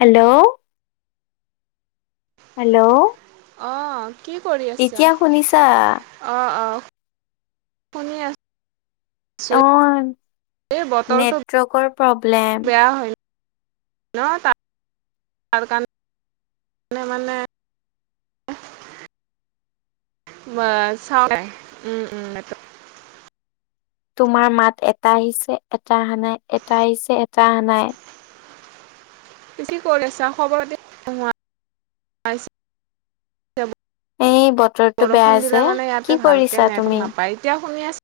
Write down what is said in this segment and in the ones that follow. Hello hello অঁ ইতিয়া শুনিছা। অ অ শুনি আছো। অঁ এই বতৰটো নেটৱৰ্কৰ প্ৰব্লেম। বেয়া হয় ন তা তাৰ কাণ নে মানে ময় চাওঁ নাই উম উম। তোমাৰ মাত এটা আহিছে এটা অহা নাই এটা আহিছে এটা অহা নাই। বেছি কৰেছা খবৰ দি। এই বতৰটো বেয়া বৰষুণ যে দিলে মানে কি ইয়াতে কৰিছা ভালকে তুমি নেটক নাপায় এতিয়া শুনি আছো।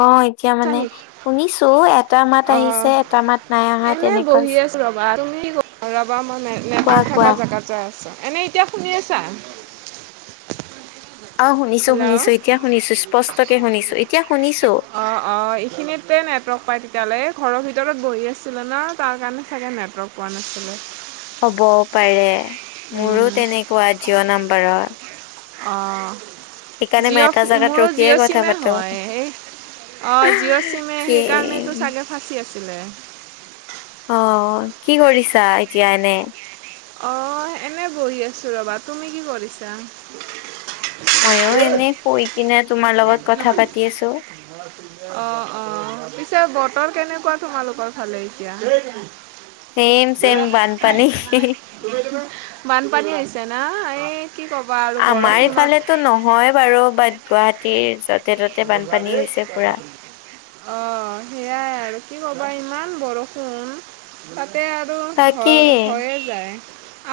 অঁ ইত তিয়া আছা মানে নেকি শুনিছো এটা মাত আহিছে অঁ এটা মাত নাই অহা এনেই তেনেকুৱা বহি ছ আছোঁ ৰ'বা তুমি কি কৰি- ৰবা ময় নে নেটৰ্ থকা জেগাত যায় আছো এনেই এতিয়া শুনি আছা। অঁ শুনিছো শুনিছো হেল্ল' এতিয়া শুনিছো স্পষ্টকে শুনিছো এতিয়া শুনিছো। অ এইখিনিতে নেটৱৰ্ক পায় তেতিয়ালে ঘৰৰ ভিতৰত বহি আছিলো ন তাৰ কাৰণে চাগে নেটৱৰ্ক পোৱা নাছিলে। হ'বও পাৰে মোৰো তেনেকুৱা জিঅ নাম্বাৰত। অঁ এটা জিঅ' জেগাত মোৰো ৰখিয়ে জিঅ' কথা চিমেই পাতো হয় এই অঁ জিঅ' চিমে কি সেইকাৰণেটো চাগে ফাঁচি আছিলে। অঁ অ কি কৰিছা এতিয়া এনে? অ অ এনেই বহি আছোঁ ৰ'বা, তুমি কি কৰিছা? ময়ো এনেই কৈ কিনে তোমাৰ লগত কথা পাতি আছো। [unintelligible] অ অ পিছে বতৰ কেনেকুৱা তোমালোকৰ ফালে এতিয়া? চেম চেম বানপানী। বানপানী হৈছে না এই কি ক'বা আৰু বৰষুণত। হয় বাৰু বাট গুৱাহাটীৰ য'তে ততে বানপানী হৈছে পুৰা। অ সেইয়াই আৰু কি ক'বা ইমান বৰষুণ। তাতে আৰু তাকে হয় হৈয়ে যায়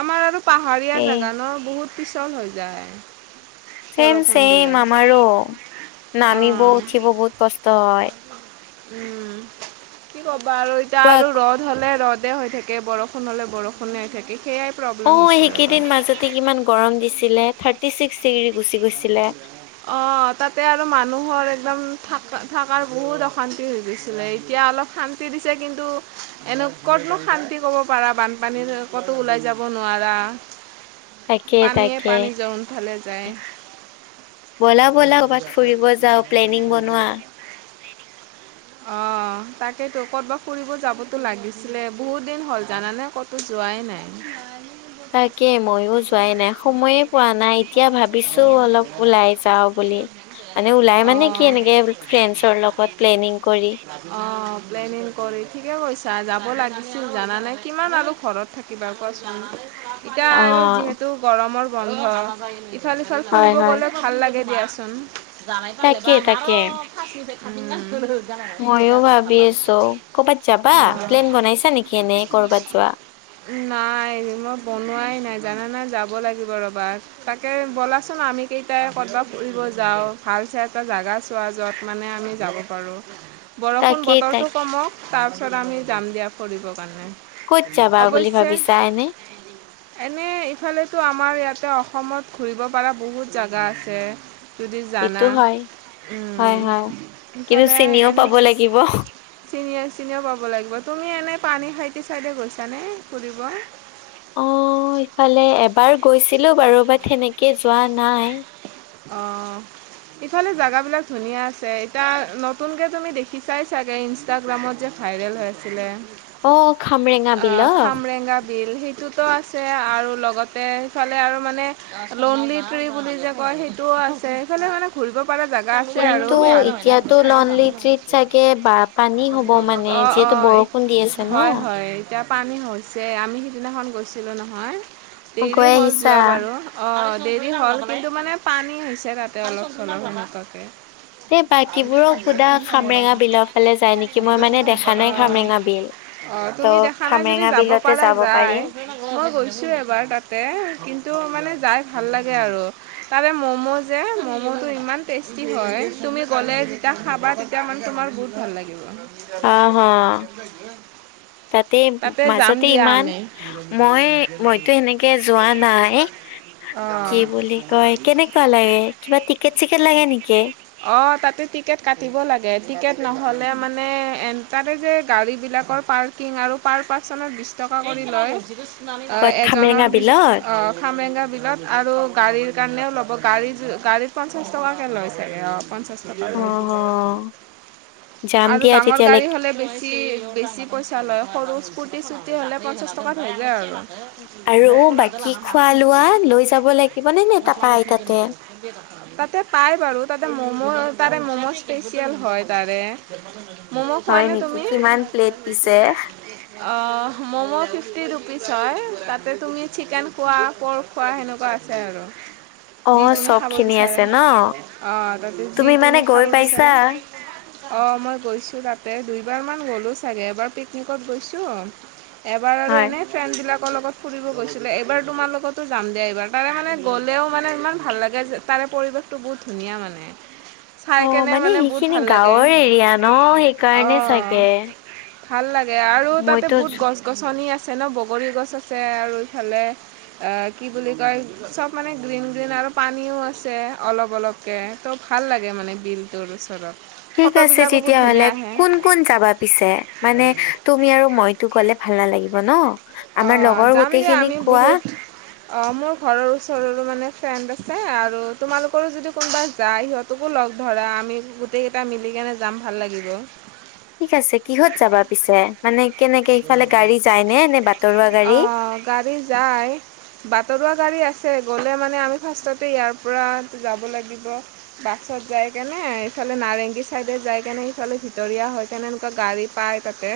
আমাৰ আৰু পাহাৰীয়া এ জাগা ন? বহুত পিছল হৈ যায়। চছেম বৰষুণ দিলে। চছেইম আমাৰো, অ' নামিব উঠিব বহুত কষ্ট হয়। উম, কি কবা আৰু এতিয়া কোৱা আৰু ৰ'দ ৰ'দ হ'লে ৰ'দে হৈ থাকে, বৰষুণ হ'লে বৰষুণে হৈ থাকে, সেয়াই অ প্ৰব্লেম হৈছে ৰ'বা। সেইকেইদিন মাজতে কিমান গৰম দিছিলে, থাৰ্টি ছিক্স ডিগ্ৰী গুচি গৈছিলে। অ তাতে আৰু মানুহৰ একদম থ থকাৰ বহুত অশান্তি হৈ গৈছিলে, এতিয়া অলপ শান্তি দিছে কিন্তু, এনে ক'তনো শান্তি ক'ব পাৰা বানপানী ক'তো ওলাই যাব নোৱাৰা। তাকে পানীয়ে তাকে পানী যোনফালে যায়। বলা বলা কৰ'বাত ফুৰিব যাওঁ, প্লেনিং বনোৱা অঁ তাকেতো ক'ৰবাত ফুৰিব যাবতো লাগিছিলে, বহুত দিন হ'ল জানানে ক'ত যোৱাই নাই। তাকে মইয়ো যোৱাই নাই, সময়ে পোৱা নাই, এতিয়া ভাবিছো অলপ ওলাই যাওঁ। বুলি মানে ওলাই মানে কি অঁ এনেকে ফ্ৰেণ্ডছৰ লগত প্লেনিং কৰি। অ, প্লেনিং কৰি ঠিকে কৈছা যাব লাগিছিল জানানে? কিমান আৰু ঘৰত থাকিবা কোৱাচোন? অ টো গৰমৰ বন্ধ, ইফাল সিফাল হয় ফুৰিব হয় গলে ভাল লাগে দিয়াচোন। জাই পালিলাই তাকে বাা আ তাকে। আৰ আৰু পাঁ্ষচ নিফ খামহি গাছিল [unintelligible] মইয়ো ভাবি আছো, কৰ'বাত যাবা প্লেন বনাইছা নেকি এনে কৰ'বাত যোৱা? নাই মই বনোৱাই নাই জানানে, যাব লাগিব ৰবা তাকে, বলাচোন আমি কেইটাই ক'ৰবাত ফুৰিব যাওঁ, ভাল চাই এটা জাগা চোৱা য'ত মানে আমি যাব পাৰোঁ। [inaudible] বৰষুণ তাক বতৰটো কমক তাৰপিছত আমি যাম দিয়া ফৰিবৰ কাৰণে। ক'ত যাবা বুলি ভাবিছা এনে? এনে ইফালেতো আমাৰ ইয়াতে অসমত ঘূৰিব পৰা বহুত জেগা আছে। যদি জানা, এইটো হয় হয় হয় কিন্তু কোনফালে চিনিও এনে পাব লাগিব। অ' চিনিয়ে চিনিয়ো পাব লাগিব, তুমি এনেই পানী খাইটি চাইডে গৈছানে ফুৰিব? অ, ইফালে এবাৰ গৈছিলো বাৰু বাত সেনেকে যোৱা নাই। অ ইফালে জাগা বিলাক ধুনীয়া আছে, এতিয়া নতুনকে তুমি দেখি চাই চাগে ইষ্টাগ্ৰামত যে ভাইৰেল হৈ আছিলে? অ খামৰেঙা বিলত খামৰেগা বিল তুতো আছে আৰু লগতে সিফালে আৰু মানে লোনলিটি বুলি যে কয় সেই আছে, সেইফালে মানে কিবা এটা জাগাত আছে আৰু, কিন্তু এতিয়াতো লনলি ট্ৰিত চাগে বা পানী হ'ব মানে অ অ যিহেতু বৰষুণ দি আছে ন। হয় হয়। এতিয়া পানী হৈছে, আমি সিদিনাখন গৈছিলো নহয়, দেৰি গৈ হ'ল আহিছা? যোৱা বাৰু। অ দেৰি হল কিন্তু মানে পানী হৈছে তাতে অলপ চলপ সনেকাকে। এ বাকীবোৰক সোধা খামৰেঙা বিলৰ ফালে যায় নেকি? মই মানে দেখা নাই খামৰেঙা বিল অ ত তুমি দেখা নাই যদি খামৰেঙা যাব বিলতে পাৰা যায়, পাৰিম। মই গৈছো এবাৰ তাতে কিন্তু মানে যাই ভাল লাগে আৰু। তাৰে ম'ম' যে ম'ম'টো ইমান টেষ্টি হয়, তুমি গ'লে যেতিয়া খাবা তেতিয়া মানে তোমাৰ বহুত ভাল লাগিব। হা হা তাতে যাম মাজতে দিয়া ইমান আমি মই মইতো সেনেকে যোৱা নাই। এ কি বুলি কয় অঁ কেনেকুৱা লাগে কিবা টিকেট চিকেট লাগে নেকি? অ তাতে টিকেট কাটিব লাগে টিকেট নহ'লে মানে এ তাৰে যে গাড়ী বিলাকৰ পাৰ- কিংনাৰু আৰু পাৰ পাৰ্চন বিশ টকা কৰি লয় ক'ত খামৰেঙা এজনৰ বিলত অ খামেৰেঙা বিলত আৰু গাড়ীৰ কাৰণেও লব গাড়ী গাড়ীত পঞ্চাছ- টকাকে লৈছোগে অ পঞ্চাশ, অ অ যাম আৰু দিয়া ডাঙৰ তেতিয়ালে গাড়ী হলে বেছি। বেছি পইচা লয় সৰু স্ফু্তি চু্তি হ'লে পঞ্চাশ টকাত হৈ যায়। আৰু আৰু বাকী খোৱা লোৱা লৈ যাব লাগিব নে নে তাৰ আই তাতে স তাতে পাই বাৰু তাতে মম' তাৰে ম'ম' স্পেচিয়েল হয়। তাৰে- ম'ম' খোৱা হয় নে নেকি, তুমি? কিমান প্লেট পিছে? অ মম' ফিফটি ৰুপিচ হয়। তাতে তুমি চিকেন খোৱা প‍ৰক খোৱা সেনেকুৱা আছে। আৰু যি অ', তুমি চব খাব খিনি আছে বিচাৰে ন? অ তাতে যি মানে তুমি গৈ খাব পাইছা? বিচাৰে। [inaudible] অঁ মই গৈছোঁ তাতে দুইবাৰমান গ'লোঁ চাগে এবাৰ পিকনিকত গৈছোঁ। এবাৰ আৰু হয়। এনেই ফ্ৰেণ্ড বিলাকৰ লগত ফুৰিব গৈছো। এইবাৰ তোমাৰ লগতো যাম দিয়া এইবাৰ তাৰে মানে গ'লেও মানে ইমান ভাল লাগে যে তাৰে পৰিৱেশ- বহুত ধুনীয়া মানে। চাই অ কেনে মানে বহুত সেইখিনি ভাল লাগে গাঁৱৰ এৰিয়া ন সেইকাৰণে চাগে। অঁ ভাল লাগে আৰু তাতে মইতো বহুত যো- গছ -গছনি আছে ন বগৰী, গছ আছে। আৰু ভালেই। অ কি বুলি কয় চব মানে গ্ৰীণ গ্ৰীণ আৰু পানীও আছে অলপ -অলপ তাকে ত ভাল লাগে মানে বিলটোৰ ওচৰত ঠিক আছে ফটোবিলাকো বহুত তেতিয়াহলে ধুনীয়া আহে কোন কোন যাবা পিছে মানে তুমি আৰু মইতো গলে ভাল নালাগিব। ন আমাৰ অঁ লগৰ গোটেইখিনিক কোৱা? অ মোৰ ঘৰৰ ওচৰৰো মানে ফ্ৰেণ্ড আছে। আৰু তোমালোকৰো যদি কোনোবা যায় সিহঁত তোকো লগ ধৰা আমি গোটেইকেইটা মিলি কেনে যাম ভাল লাগিব। ঠিক আছে কিহত যাবা পিছে মানে কেনেকে ইফালে গাড়ী যায় নে নে বাট অ গাড়ী যায়। বাটৰুৱা গাড়ী আছে গ'লে মানে আমি ফাৰ্ষ্টতে ইয়াৰ পৰা যাব লাগিব। বাছত যাই কেনে ইফালে নাৰেংগী চাইডে যাই কেনে সফালে ভিতৰীয়া হয়। কেনে এনেকুৱা গাড়ী পাই। তে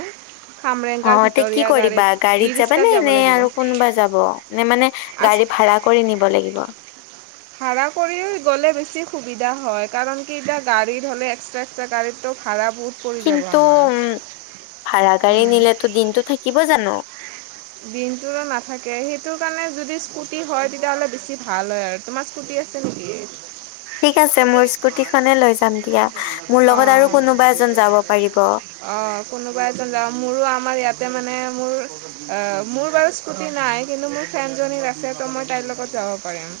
কামৰেংগ ভিতৰীয়া গাড়ীত ইৰ মানে এনে আৰু কোনোবা যাব নে মানে আচ গাড়ী ভাড়া কৰি নিব লাগিব। ভাড়া কৰি গ'লে বেছি সুবিধা হয় কাৰণ কি এতিয়া গাড়ীত হলে একট্ৰা এক্সট্ৰা গাড়ীত ভাড়া বহুত পৰি যাব কিন্তু আমাৰ উম ভাড়া গাড়ী নিলেতো দিনটো থাকিব জানো। দিনটো নাথাকে সেইটো কাৰণে যদি স্কুটি হয় তেতিয়াহ'লে বেছি ভাল হয়। আৰু তোমাৰ স্কুটি আছে নেকি? [inaudible] ঠিক আছে মোৰ স্কুটি খনে লৈ যাম দিয়া মোৰ লগত আৰু কোনোবা এজন যাব পাৰিব। অ কোনোবা এজন যাব মোৰো আমাৰ ইয়াতে মানে মোৰ- মোৰ বাৰু স্কুটি নাই কিন্তু মোৰ ফ্ৰেণ্ডজনী আছে ত' মই তাইৰ লগত যাব পাৰিম।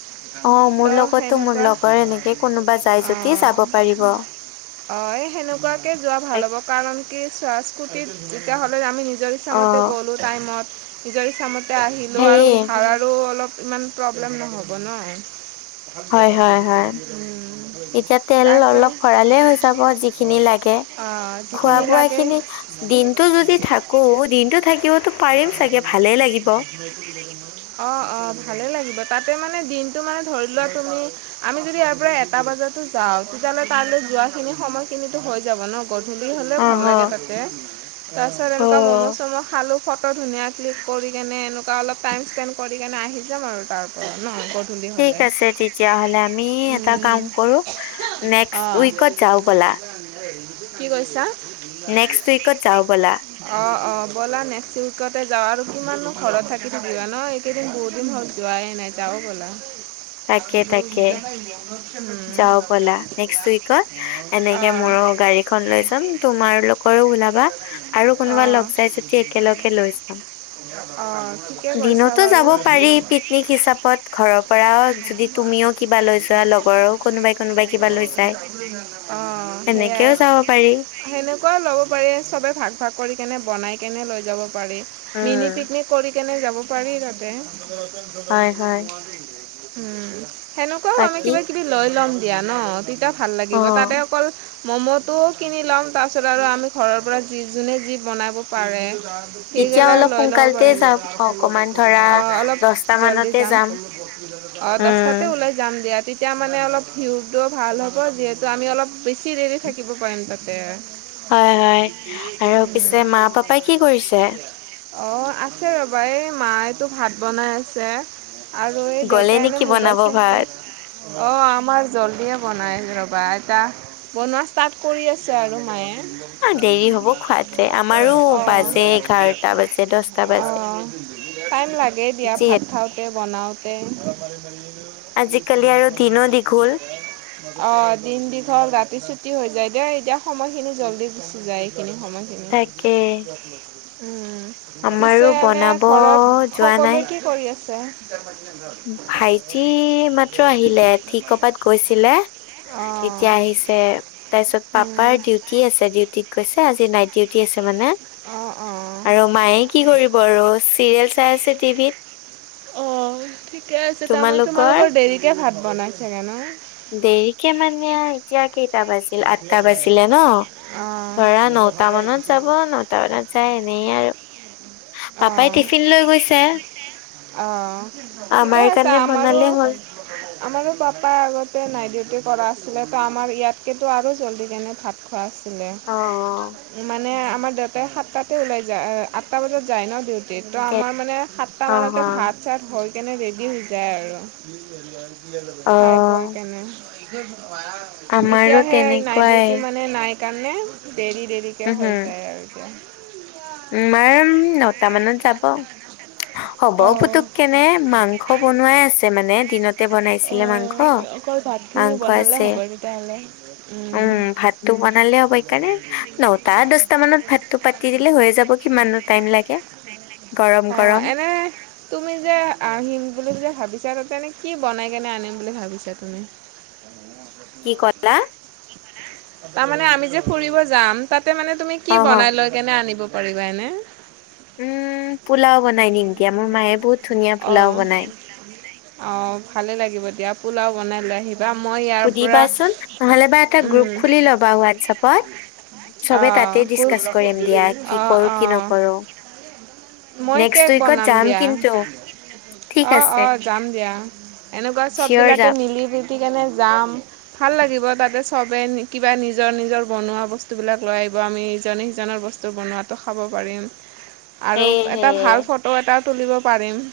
অ মোৰ তো লগতো মোৰ সেনেকুৱা লগৰ এনেকে কোনোবা যায় যদি যাব পাৰিব। অ এ সেনেকুৱাকে যোৱা ভাল এক- হ'ব কাৰণ কি চোৱা স্কুটিত যেতিয়া হলে আমি নিজৰ অ ইচ্ছামতে গ'লোঁ টাইমত, নিজৰ ইচ্ছামতে, আহিলোঁ হেৰি আৰু ভাড়াৰো অলপ ইমান প্ৰব্লেম নহ'ব ন'! [unintelligible] অ'! হয় হয় হয় এতিয়া তেল অলপ ভৰালে হৈ যাব যিখিনি লাগে খোৱা যিখিনি লাগে, [unintelligible] অ'! দিনটো থাকিবতো পাৰিম চাগে, ভালে লাগিব! অ' অ'! ভালে লাগিব, তাতে মানে, দিনটো মানে, ধৰি লোৱা তুমি, আমি যদি, ইয়াৰ পৰা এটা বজাতো যাওঁ, তেতিয়াহ'লে, তালৈ যোৱাখিনি সময়খিনিতো হৈ যাব ন'। গধূলি হ'লেও ভাল অহ লাগে, তাতে। তাৰপিছত, অ হ এনেকুৱা ম'ম'-চ'ম' খালোঁ। ফটো ধুনীয়া ক্লিক কৰি কেনে, এনেকুৱা অলপ টাইম স্পেণ্ড কৰি কেনে, আহি যাম আৰু তাৰ পৰা ন'! গধূলি ঠিক হ'লে আছে, তেতিয়া হ'লে। আমি এটা কাম কৰোঁ, নেক্সট অঁ উইকত যাওঁ ব'লা? কি কৈছা? নেক্সট উইকত নেক্সট উইকত যাওঁ ব'লা। অ' অ'! ব'লা নেক্সট উই ওচৰতে যাওঁ আৰু। কিমাননো ঘৰত থাকি, থাকিবা ন'! এইকেইদিন বহুতদিন হ'ল যোৱাই নাই। যাওঁ ব'লা? তাকে তাকে [unintelligible] যাওঁ ব'লা, নেক্স উইকত? এনেকে, ব'লা মোৰো গাড়ী খন লৈ যাম, তোমাৰ লগত। [unintelligible] ওলাবা আৰু অঁ কোনোবা লগ যাই যদি, একেলগে লৈ যাম। [unintelligible] অ'! দিনতো যাব পাৰি, পিকনিক হিচাপত! ঘৰৰ পৰা, যদি তুমিও, কিবা লৈ যোৱা, লগ লগৰো কোনোবাই-কোনোবাই কিবা লৈ যায়, সেনেকেও যাব পাৰি। সেনেকুৱাও ল'ব পাৰি, চবে ভাগ-ভাগ কৰি কেনে, বনাই কেনে, লৈ যাব পাৰি। মিনি উম। পিকনিক কৰি কেনে, যাব পাৰি তাতে। উম! হয় হয় সেনেকুৱাও আমি বাকী কিবা-কিবি লৈ ল'ম দিয়া ন' তেতিয়া ভাল অ লাগিব! তাতে অকল ম'ম'টোও কিনি ল'ম। তাৰপিছত আৰু আমি ঘৰৰ পৰা, যি যোনে, যি বনাব পাৰে। তেতিয়া সেইবিলাক অলপ লৈ ল'ব সোনকালতে পাৰিম। যাম অকমান ধৰা অ'! অলপ দছটা জলদি মানতে যাম। অ'! উম, দহটাতে ওলাই যাম দিয়া। তেতিয়া মানে অলপ, ভিউটো ভাল হ'ব! যিহেতু, আমি অলপ, বেছি দেৰি থাকিব পাৰিম তাতে। হয়, হয়! আৰু পিছে, মা-পাপাই কি কৰিছে? অ'! আছে ৰ'বা, এই মায়েতো ভাত বনাই আছে। আৰু এই গ'লে দেউতা নেকি এনেই, মোবাইল বনাব চাইছে। ভাত? অ'! আমাৰ জলদিয়ে বনাই। ৰ'বা এতিয়া, বনোৱা ষ্টাৰ্ট কৰি আছে আৰু মায়ে। অ'! দেৰি হব খোৱাতে, আমাৰো বাজে এঘাৰটা বাজে। দছটা বাজে। অ'! টাইম লাগে দিয়া, ভাত যিহেত খাওঁতে, বনাওঁতে। [unintelligible] আৰু দিনো দীঘল [unintelligible] অ'! দিন দীঘল, ৰাতি চুটি হৈ যায়। দেই এতিয়া, সময়খিনি জলদি গুচি যায়, এইখিনি সময়। তাকে [unintelligible] উম, উম। আমাৰো পিছে এনে, বনাব ঘৰত যোৱা নাই। সকলোৱে কি কৰি আছে? ভাইটি, ‌ এইমাত্ৰ আহিলে। সি ক'ৰবাত গৈছিলে। অ', এতিয়া, আহিছে। তাৰপিছত, পাপাৰ উম, ডিউটি আছে, ডিউটিত গৈছে। আজি নাইট ডিউটি আছে, মানে। অ', অ'। আৰু মায়ে, কি কৰিব আৰু চিৰিয়েল চাই আছে, টিভিত। অ'! ঠিকে আছে। তাৰমানে, তোমালোকৰ দেৰিকে ভাত বনাই চাগে ন'? দেৰিকে মানে, এতিয়া, কেইটা বাজিল, আঠটা বাজিলে অ', ন' ধৰা, নটা মানত যাব। ন নটা মানত যায় এনেই আৰু পাপাই অ', টিফিন লৈ গৈছে। অ'! ঠিকে আমাৰ আছে, কাৰণে আমাৰো। বনালে হ'ল আমাৰো পাপা আগতে নাইট ডিউটি কৰা আছিলে, ত আমাৰ ইয়াত- কিন্তু আৰু জল্দি কেনে ভাত খোৱা আছিলে, অ মানে আমাৰ দেউতাই সাতটাত- ওলাই যায় আঠটা বজাত যায় ন ডিউটিত, ত আমাৰ মানে সাতটা অ অ মানতে ভাত চাত- হৈ কেনে ৰেডি হৈ যায় আৰু, অ খাই পৈ কেনে। আমাৰো এতিয়া হে নাইট তেনেকুৱাই ডিউটি মানে নাইট- সেইকাৰণে দেৰি দেৰিকৈ হৈ যায় আৰু এতিয়া। মায়ে নটা মানত যাব, হ'ব অঁ পুতুককে। মানে মাংস বনোৱাই আছে মানে দিনত- তে বনাইছিলে অঁ মাংস, মাংস আছে। ভালে। উম ভাতটো বনালে হ'ব। সেইকাৰণে নটা দছটা মানত ভাতটো পাতি দিলে হৈয়ে যাব, কিমাননো টাইম লাগে গৰম অঁ গৰম। এনে তুমি যে আহিম বুলি যে ভাবিছা, তাতেনো কি! বনাই কেনে আনিম বুলি ভাবিছা তুমি? কি ক'লা তাৰমানে আমি যে ফুৰিব যাম, তাতে মানে তুমি কি অহ বনাই লয়- কেনে আনিব পাৰিবা এনে? উম পোলাও বনাই নিম কিয়া। মোৰ মায়ে বহুত- ধুনীয়া পোলাও অঁ বনাই। অঁ ভালেই লাগিব দিয়া। পোলাও বনাই লৈ আহিবা, মই ইয়াত- সুধিবাচোন, নহ'লে বা এটা গ্ৰুপ খুলি ল'বা হোৱাটছএপত। চবে অহ, তাতে ডিচকাচ কৰিম দিয়া কি অহ, কৰো কি অহ। নকৰো। মই নেক্সট কেক উইকত বনাম যাম দিয়া। কিন্তু ঠিক অঁ আছে অঁ যাম দিয়া। এনেকুৱা চব চিয়ৰ বিলাকে যাম মিলি- কেনে যাম, ভাল লাগিব তাতে চবেই কিবা নিজৰ নিজৰ বনোৱা বস্তু- বস্তুবিলাক লৈ আহিব, আমি ইজনে সিজনৰ বস্তু বনোৱাতো খাব পাৰিম। আৰু এটা সেয়েহে ভাল ফটো এটা তুলিব পাৰিম।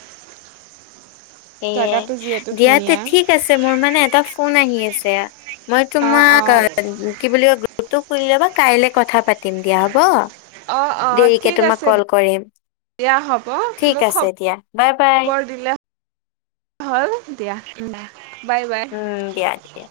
এ জেগাটো যিহেতু দিয়াতে ধুনীয়া। ঠিক- ঠিক আছে, মোৰ মানে এটা ফোন আহি আছে, মই অ', তোমাক অ', কি বুলি কয়- গ্ৰুপটো খুলি লবা, কাইলে কথা পাতি- তিম দিয়া হ'ব, অ', অ', দেৰিকে ঠিক তোমাক আছে কল কৰিম। দিয়া হ'ব, ঠিক মোক আছে খব দিয়া বাই বাই খবৰ দিলে- হল দিয়া, উম। উম দিয়া ঠিকেই।